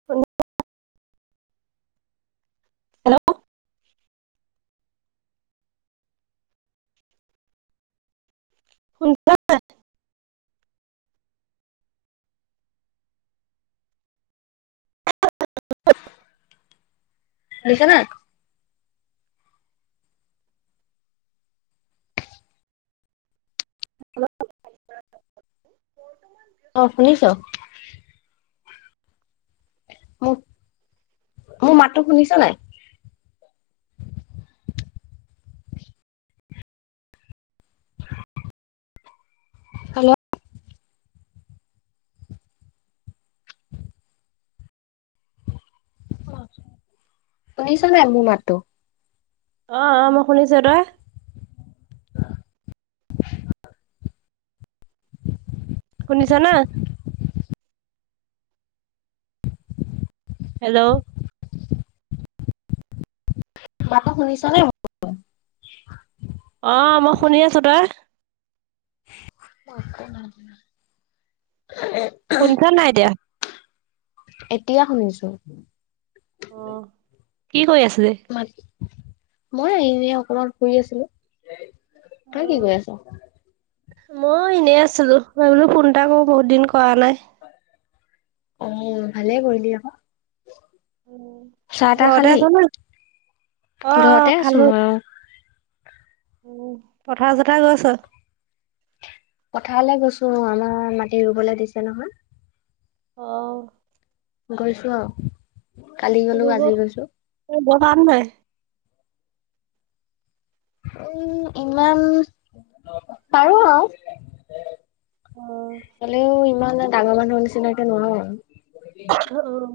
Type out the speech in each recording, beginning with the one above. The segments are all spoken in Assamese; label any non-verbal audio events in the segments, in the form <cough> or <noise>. শুনি আ আ হেল্ল'? সক <inaudible> শুনিছা না? হ <inaudible> অ শুনিছ। মোৰ মোৰ মাততো শুনিছ নাই? হেল্ল'? অ শুনিছ নাই মোৰ মাততো? অ অ মই শুনিছো, তই? <inaudible> শুনিছা না? হেল্ল'? মাতটো শুনিছ নে? অ মই শুনি আছো, তই? <inaudible> সোনকাল নাই দিয়া। এতিয়া শুনিছো। অ, কি কৰি আছিলে? মাত মই এনে অকমান ফুৰি আছিলো, তই কি কৈ আছ? মই এনেই আছিলো, মই বোলো ফোনটাকো বহুত দিন কৰা নাই। অ ভালে কৰিলি আকৌ। চাহ - তাহ ঘৰতে খালি? আছ না অ অ ঘৰতে খালো আছো মই। উম পথাৰ - জথাৰ গৈছ? পথাৰলৈ গৈছো মই, আমাৰ মাটি ৰুবলৈ দিছে নহয়? অঁ। গৈছো আও। ৰুব, এ ব বাম হে। উম ইমান পাৰো আৰু। অ হলেও ইমান ডাঙৰ মানুহ নিচিনাকে নোৱাৰো। ধ অ,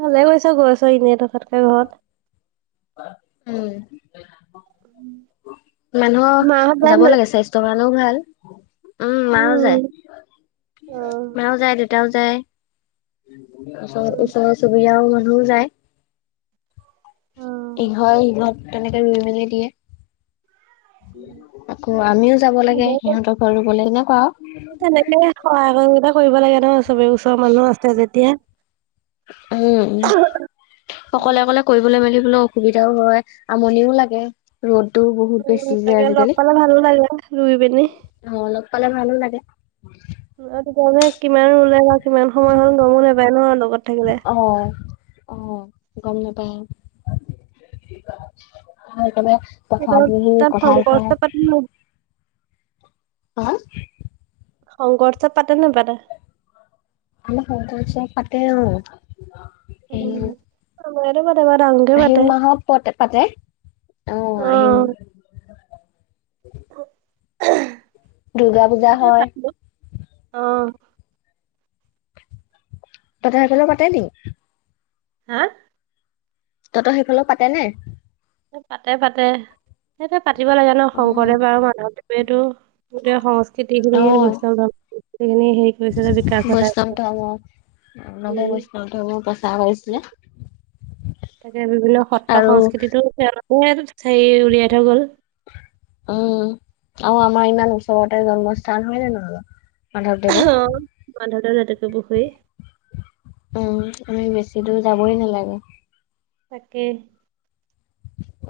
ভালে গৈছা ঘৰ চৰ এনে থকাতকে ঘৰত। উম। মানুহৰ মাহঁত যায় যাব নাই লাগে স্বাস্থ্যৰ কাৰণেও ভাল। উম মাও যায়, অ মাও যায়, দেতাও যায়। ওচ ওচৰ চুবুৰীয়া মানুহও যায়। ইঘৰ সিঘৰ তেনেকে ৰুই মেলি দিয়ে। আকৌ আমিও যাব লাগে অ অ সিহঁতৰ ঘৰ ৰুব লাগে, এনেকুৱা আৰু তেনেকে সহায় সোগিতা কৰিব লাগে ন চবে ওচৰৰ মানুহ আছে যেতিয়া। উম, অকলে অকলে কৰিবলৈ মেলিবলৈ অসুবিধাও হয় আমনিও লাগে। ৰ'দটো বহুত উম বেছি যে তাকে লগ আজিকালি। পালে ভালো লাগে ৰুই পিনি। অ লগ পালে ভালো লাগে। অ তেতিয়া মানে কিমান ওলাই আৰু কিমান সময় হ'ল গমো নাপায় ন লগত থাকিলে? অ অ গম নাপায় অ। সেইকাৰণে তথাপি সি কথা ক <unintelligible> উম হা শংকৰ উৎসৱ পাতে নেপাতে? আম সন্তচা পতে <unintelligible> উ আৰু মাৰে বাৰ আগ মতে <unintelligible> পাতে পাতে। অ আহিম দুৰ্গা পূজা সেইটোয়ে হয় অ তহঁতৰ সেইফালে পাতে নেকি? হা? তহঁতৰ সেইফালে পাতে নে? পাতে পাতে। সেই পাতিব লাগে ন অ', শংকৰদেৱ আৰু মাধৱদেৱেটো গোটেই সংস্কৃতি খিনি অ', বৈষ্ণৱ ধৰ্ম খিনি বিকাশ ঘটাই অ <unintelligible> নৱ বৈষ্ণৱ ধৰ্ম প্ৰচাৰ হৈছিলে। তাকে বিভিন্ন সত্ৰ সংস্কৃতিতটো তেওঁলোকে হৰি উলিয়াই থৈ গ'ল। উম, আৰু আমাৰ ইমান ওচৰতে জন্মস্থান হয় নে নহয় বাওঁ? অ বান্ধতৰ জাতুকে পুখুৰী উম, আমি বেছি দূৰ যাবই নালাগে। তাকে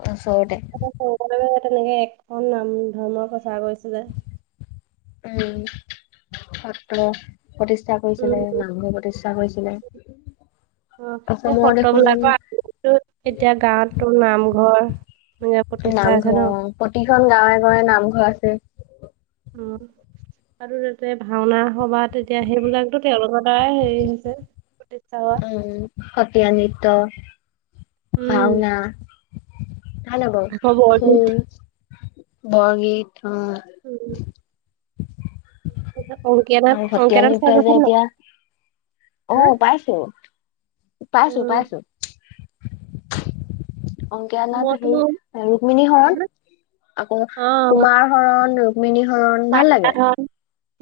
ওচৰতে তাতে শংকৰদেৱে এখন ধৰ্মৰ প্ৰচাৰ কৰিছিলে। উম, সত্ৰ প্ৰতিষ্ঠা উম কৰিছিলে, উম, নামঘৰ প্ৰতিষ্ঠা কৰিছিলে। অ সেই অসমৰ দেখোন সত্ৰবিলাকৰ এতিয়া গাঁৱতো নামঘৰ মে নামঘৰ অ, প্ৰতিখন গাঁৱে গাঁৱে নামঘৰ আছে। উম আৰু তাতে ভাওনা সভাত তেতিয়া সেইবিলাকতো তেওঁলোকৰ দ্বাৰাই হেৰি হৈছে। প্ৰতিষ্ঠা উম, সত্ৰীয়া নৃত্য, উম ভাওনা ভাল আকৌ হবই, বৰগীত খুল, বৰগীত অ উম <unintelligible> আৰু হত্যা অংকীয়া নাট চাই নৃত্ৰ যে পাইছা নে নাই এতিয়া, হা অহ পাইছো। পাইছোঁ উম পাইছোঁ। অংকীয়া নাট হেই মইতো ৰুক্মিনী হৰণ আকৌ কুমাৰ হৰণ মিনি হৰন <unintelligible> হৰণ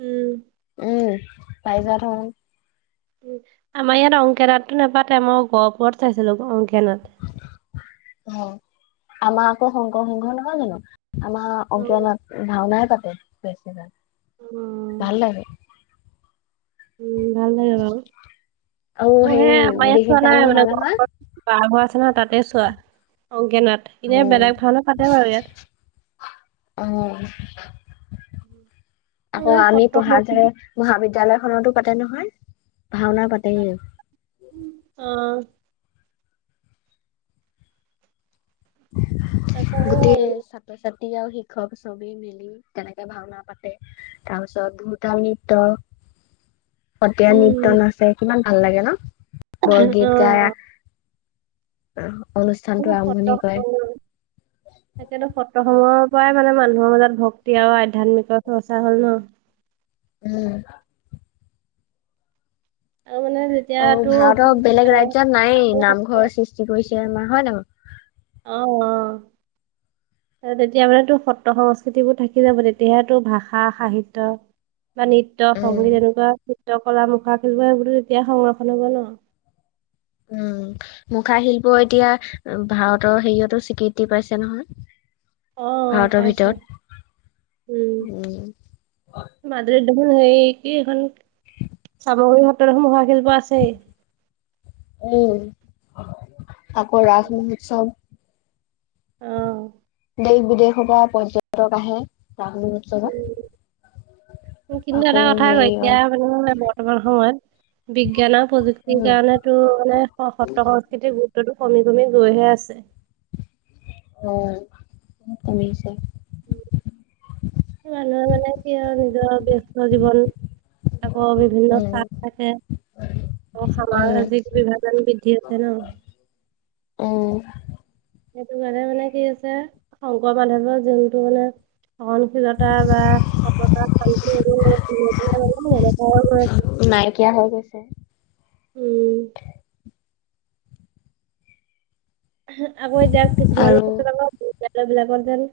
উম উম পাৰি যাত শৰণ। উ আমাৰ ইয়াত অংকে নাতটো নাপাতে মই গহপুৰত চাইছিলো অংকে নাথ। অ আমাৰ আকৌ সংকৰ সংঘ নহয় জানো? আমাৰ অংকীয়া অ', নাথ ভাওনাই পাতে বেছি অ', ভাগ ভাল লাগে। উম ভাল লাগে বাৰু। আৰু মোৰ হেৰি সেই আমাৰ ইয়াত বেছি চোৱা টাইম নাই মানে নহয় ঘৰ নহয় খনত। পাৰঘৰ আছে নহয় তাতে চোৱা অংকে নাথ এনেই উম বেলেগ ভাওনা পাতে বাৰু ইয়াত। অ তাৰ আকৌ মানে আমি সত্ৰ পঢ়া ধৰে সংস্কৃতি মহাবিদ্যালয় খনতো পাতে নহয়, ভাওনা পাতে অ। তাতে গোটেই চা তই ছাত্ৰী আৰু শিক্ষক ছবেই মিলি তেনেকে ভাওনা পাতে। তাৰপিছত দূৰ্তা নৃত <inaudible> সতীয়া নৃত্য উম, নাচে কিমান ভাল লাগে ন বৰগীত গাই অ', অনুষ্ঠান টো আৰম্ভণি কৰে উম তাকেতো সত্ৰ সময়ৰ পৰাই মানে মানুহৰ মাজত ভক্তি আৰু আধ্যয়াত্মিকৰ চৰ্চা হ'ল ন। উম আৰু মানে যেতিয়া অ ভাৰতৰ বেলেগ তোৰ ৰাজ্যত নাই অ নামঘৰ সৃষ্টি কৰিছে আমাৰ হয় না বাৰো অ অ তেতিয়া মানে তো সত্ৰ সংস্কৃতিবোৰ থাকি যাব তেতিয়া তোৰ ভাষা সাহিত্য বা নৃত্য নহয় সংগীত উম এনেকুৱা নৃত্ কলা মুখা খেল সেইবোৰতো এতিয়া সংৰক্ষণ হ'ব ন। উম মুখা শিল্প এতিয়া ভাৰতৰ হেৰিয়াতো স্বীকৃতি পাইছে নহয়। অ ভাৰতৰ পাইছে ভিতৰত উম মাজুলীত দেখোন হেৰি কি এখন চামগুৰী সত্ৰৰ মহা শিল্প আছে। উম আকৌ ৰাজ উম। মহোৎসৱ। অ। সেই বিদেশৰ পৰা পৰ্যটক আহে ব্ৰাহ্মণ উৎসলত কিন্তু এটা কথা আৌ এতিয়া মানে বৰ্তমান সময়ত বিজ্ঞান আৰু উম, প্ৰযুক্তিৰ উম, কাৰণেতো মানে <unintelligible> সেইতো গুৰুতটো কমি কমি গৈহে আছে। অ বহুত কমিছে। উ। মানুহে মানে কি হয় নিজৰ ব্যয়স্ত জীৱন আকৌ বিভিন্ন উম, চাট থাকে উম, সামাজিক বিভাজান বৃদ্ধি আছে ন। উম, সেইটো কাৰণে মানে কি আছে শংকৰ মাধৱৰ যোনটো মানে সন <unintelligible> নাইকিয়া হৈ গৈছে। উম। আকৌ এতিয়া কিছুমান আৰু <unintelligible> বিদ্যালয়বিলাকত যেন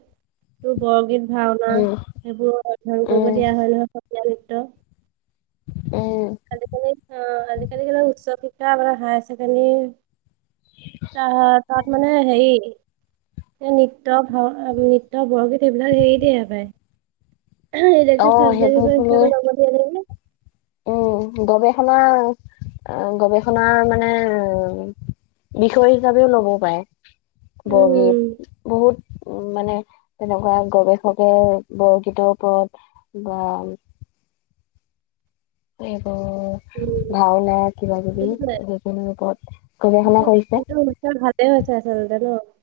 টো বৰগীত, ভাওনা উম, সেইবোৰ অধ্যয়ন কৰিব উম, দিয়া হয় নহয় সতীয়া নৃত্য। উম। আজিকালি অ আজিকালি <unintelligible> উচ্চ শিক্ষা এফালে হায় ছেকেণ্ডাৰী তাহত তাত মানে সেই এ নৃত্য ভাও নৃত্য বৰগীত এইবিলাক হেৰি দিয়ে পাই। অ', সেইবোৰকো লৈ <unintelligible> উম গৱেষণা গৱেষণাৰ মানে বিষয় হিচাপেও ল'ব পায় উম, বৰগীত। বহুত উ মানে তেনেকুৱা গৱেষকে বৰগীতৰ ওপৰত। বা নেবো উম। ভাওনা কিবা কিবি সেইটোৱে সেইখিনিৰ ওপৰত সেইটো গৱেষণা কৰিছে। সেইটো <unintelligible>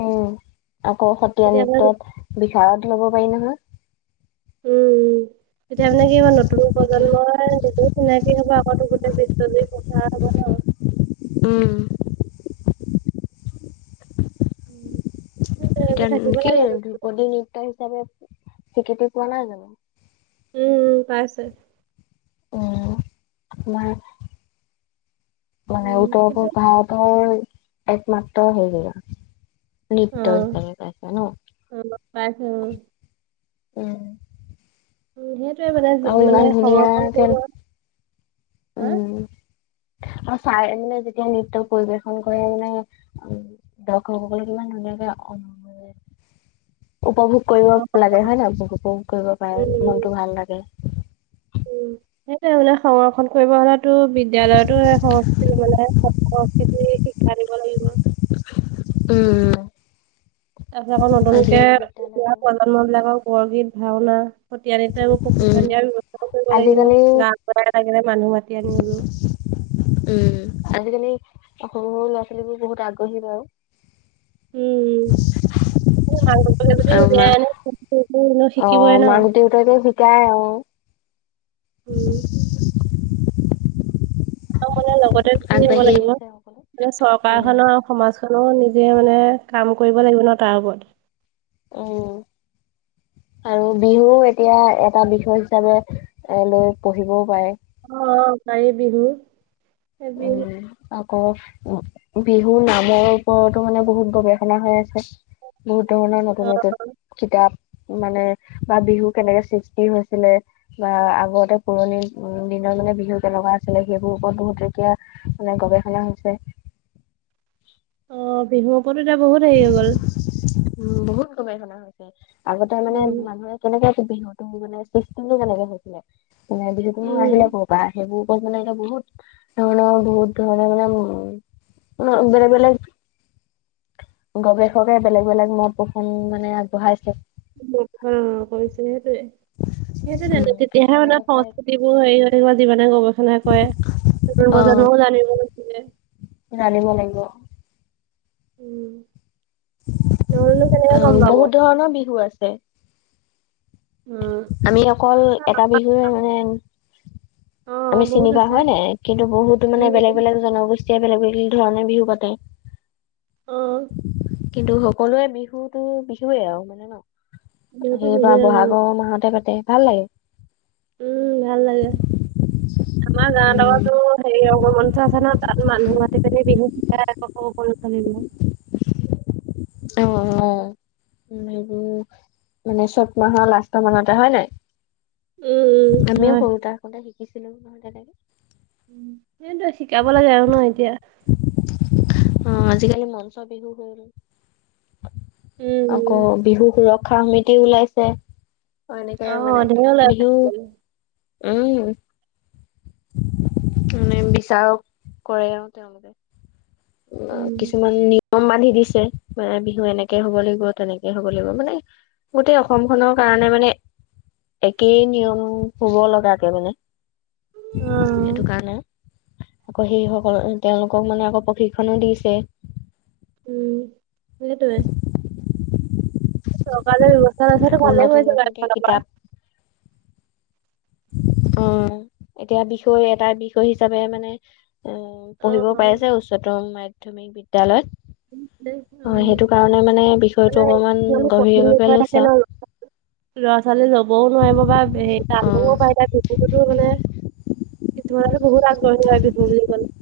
উম আকৌ সত্ৰীয়া তেতিয়া মানে নৃত্যত বিহাৰত ল'ব পাৰি নহয়। উ। এতিয়া মানে কি নতুন প্ৰজন্মই সেইটো চিনাকি হব আগতো গোটেই পিছলি প্ৰচাৰ হ'ব ন। উম। উম। সেইটোৱে সেইবোৰ এতিয়া থাকিব কি লাগে বস্তুটো। ধ্ৰুপদী নৃত্য হিচাপে স্বীকৃতি পোৱা নাই জানো? উম উম পাইছে। উম আমাৰ মানে উম, উত্তৰ সেইটো পূব-ভাৰতৰ একমাত্ৰ হেৰিয় অ', নৃত্য হিচাপে পাইছে ন? <unintelligible> পাইছে উম উম। উ সেইটোৱে মানে যি আৰু ইমান মানে সংৰক্ষণ ধুনীয়াকে কৰিব হা? উম আৰু চাই মানে যেতিয়া নৃত্য পৰিবেশন কৰে মানে উ দৰ্শকসকলে কিমান ধুনীয়াকে <unintelligible> <inaudible> উপভোগ অ', কৰিব লাগে হয় নাই উপভোগ কৰিব পাৰে উম। মনটো ভাল লাগে। উম। সেটো মানে সংৰক্ষণ কৰিব হ'লেতো বিদ্যালয়তো সংস্কৃতি <unintelligible> জানিব লাগিব। <unintelligible> তাৰপিছত আকৌ নতুনকে আজিকালি এতিয়া বিদ্যালয়তো প্ৰজন্মবিলাকৰ বৰগীত, ভাওনা সত্ৰীয়া নৃত্য সেইবোৰ প্ৰশিক্ষণ দিয়াৰ ব্যৱস্থাও কৰিব লাগিব। আজিকালি গাঁও <unintelligible> মানুহ মাতি আনি হলোঁ। উম আজিকালি সৰু সৰু ল'ৰা-ছোৱালীবোৰ বহুত আগ্ৰহী বাওঁ। উম <unintelligible> এনেও অ শিকিবই ন। মাক-দেউতাকে শিকাই আও। উম, আও বলে লগতে থ হব দিব লাগিব চিঠি দিবা আগবাঢ়ি লাগিব আহিছে সকলো। মানে উম চৰকাৰখনক। সমাজখনো নিজে মানে কাম কৰিব লাগিব ন তাৰ ওপৰত। ওম। আৰু বিহুও এতিয়া এটা বিষয় হিচাপে এ লৈ পঢ়িবও পায়। অ গাই বিহু এই বিহু <unintelligible> আকৌ বিহু নামৰ ওপৰতো মানে বহুত গৱেষণা হৈ আছে। বহুত ধৰণৰ অ', নতুন-নতুন কিতাপ- মানে বা বিহু কেনেকে সৃষ্টি হৈছিলে- বা আগতে পুৰণি উম, দিনৰ মানে বিহু কেনেকুৱা আছিলে সেইবোৰ ওপৰত <unintelligible> এতিয়া মানে গৱেষণা হৈছে। অ', বিহুৰ ওপৰতো এতিয়া বহুত হেৰি হৈ গ'ল। উম, বহুত গৱেষণা হৈছে। আগতে মানে উম মানুহে কেনেকে বিহুতো, মানে চিষ্টমটো কেনেকে হৈছিলে, মানে বিহুতোনোঁ আহিলে উম কৰ' পৰা? সেইবোৰ- চ'ব মানে এতিয়া বহুত ধৰণৰ বহুত ধৰণৰ মানে উম, বেলেগ-বেলেগ গৱেষকে বেলেগ-বেলেগ পোষণ মানে আগবঢ়াইছে। অ', কৈছে সেইটোৱে। সেইটোৱেইটো, উম তেতিয়াহে কিছুমানে মানে কৈছে সংস্কৃতিবোৰ হেৰি থাকিব, যিমানে গৱেষণা কৰে। গান বজ'নাও জানিব নোখোজে। জানিব লাগিব। উম', নহ'লেনো কেনেকে গম আৰু পাব। বহুত ধৰণৰ বিহু আছে। উমঁ। আমি অকল এটা বিহুহে মানে- অ আমি চিনি বহুত পাওঁ আছে হয় নাই, কিন্তু বহুতো মানে উম বেলেগ বেলেগ- জনগোষ্ঠীয়ে বেলেগ বেলেগ ধৰণে বিহু পাতে। উম। কিন্তু সকলোৱে বিহুতো বিহুৱে আৰু মানে ন'। বিহুতো বিহুৱে সেইবাৰ অ বহাগৰ মাহতে পাতে, ভাল লাগে। উম, ভাল লাগে। আমাৰ গাৱত আক' তোৰ, হেৰি আগমঞ্চ আছে নহয়- তাত মানুহ মাতি পিনি, বিহু হিকাই <unintelligible> অহ-অহ' এইবোৰ, মানে চত মাহৰ লাষ্ট মানতে হয় নাই? উম উম আমিও হয় সৰু থাকোঁতে শিকিছিলো। <unintelligible> তেনেকে সেইটোৱে শিকাব লাগে আৰু ন' এতিয়া। অ', আজিকালি মঞ্চ বিহু হ'ল। উম আকৌ উম বিহু সুৰক্ষা সমিতি ওলাইছে। অ', অ এনেকাই মানে। ধেৰ ওলাইছে বিহু উম', <unintelligible> <unintelligible> কৰে আৰু তেওঁলোকে। উম কিছুমান নি য়ম বান্ধি দিছে, মানে বিহু এনেকে হ'ব লাগিব, তেনেকে হ'ব লাগিব, মানে গোটেই অসম খনৰ কাৰণে মানে একেই নিয়ম হ'ব লগাকে মানে। উম। সেইটো কাৰণে। আকৌ সেইসকল, তেওঁলোকক মানে আকৌ প্ৰশিক্ষণো দিছে। উম। সেইটোৱে। চৰকাৰ যে ব্যৱস্থা লৈছে সেইটো আকৌ ভালে নতুন কৰিছে নতুনকে এক'ফালৰপৰা। কিতাপ অ', এতিয়া বিষয়, এটা বিষয় হিচাপে মানে অ অ পঢ়িব অ পাৰিছে যে উচ্চতম মাধ্যমিক বিদ্যালয়ত। অ', সেইটো কাৰণে মানে বিষয়টো মানে অকমান, কিছুমানে কঠিন গভীৰভাৱে বিষয় লৈছো থাকে ন আও ল'ৰা ছোৱালী লবও নোৱাৰিব বা, অ হে <unintelligible> কিছুমানতো বহুত আগ্ৰহী হয় বিহু বুলি কলে।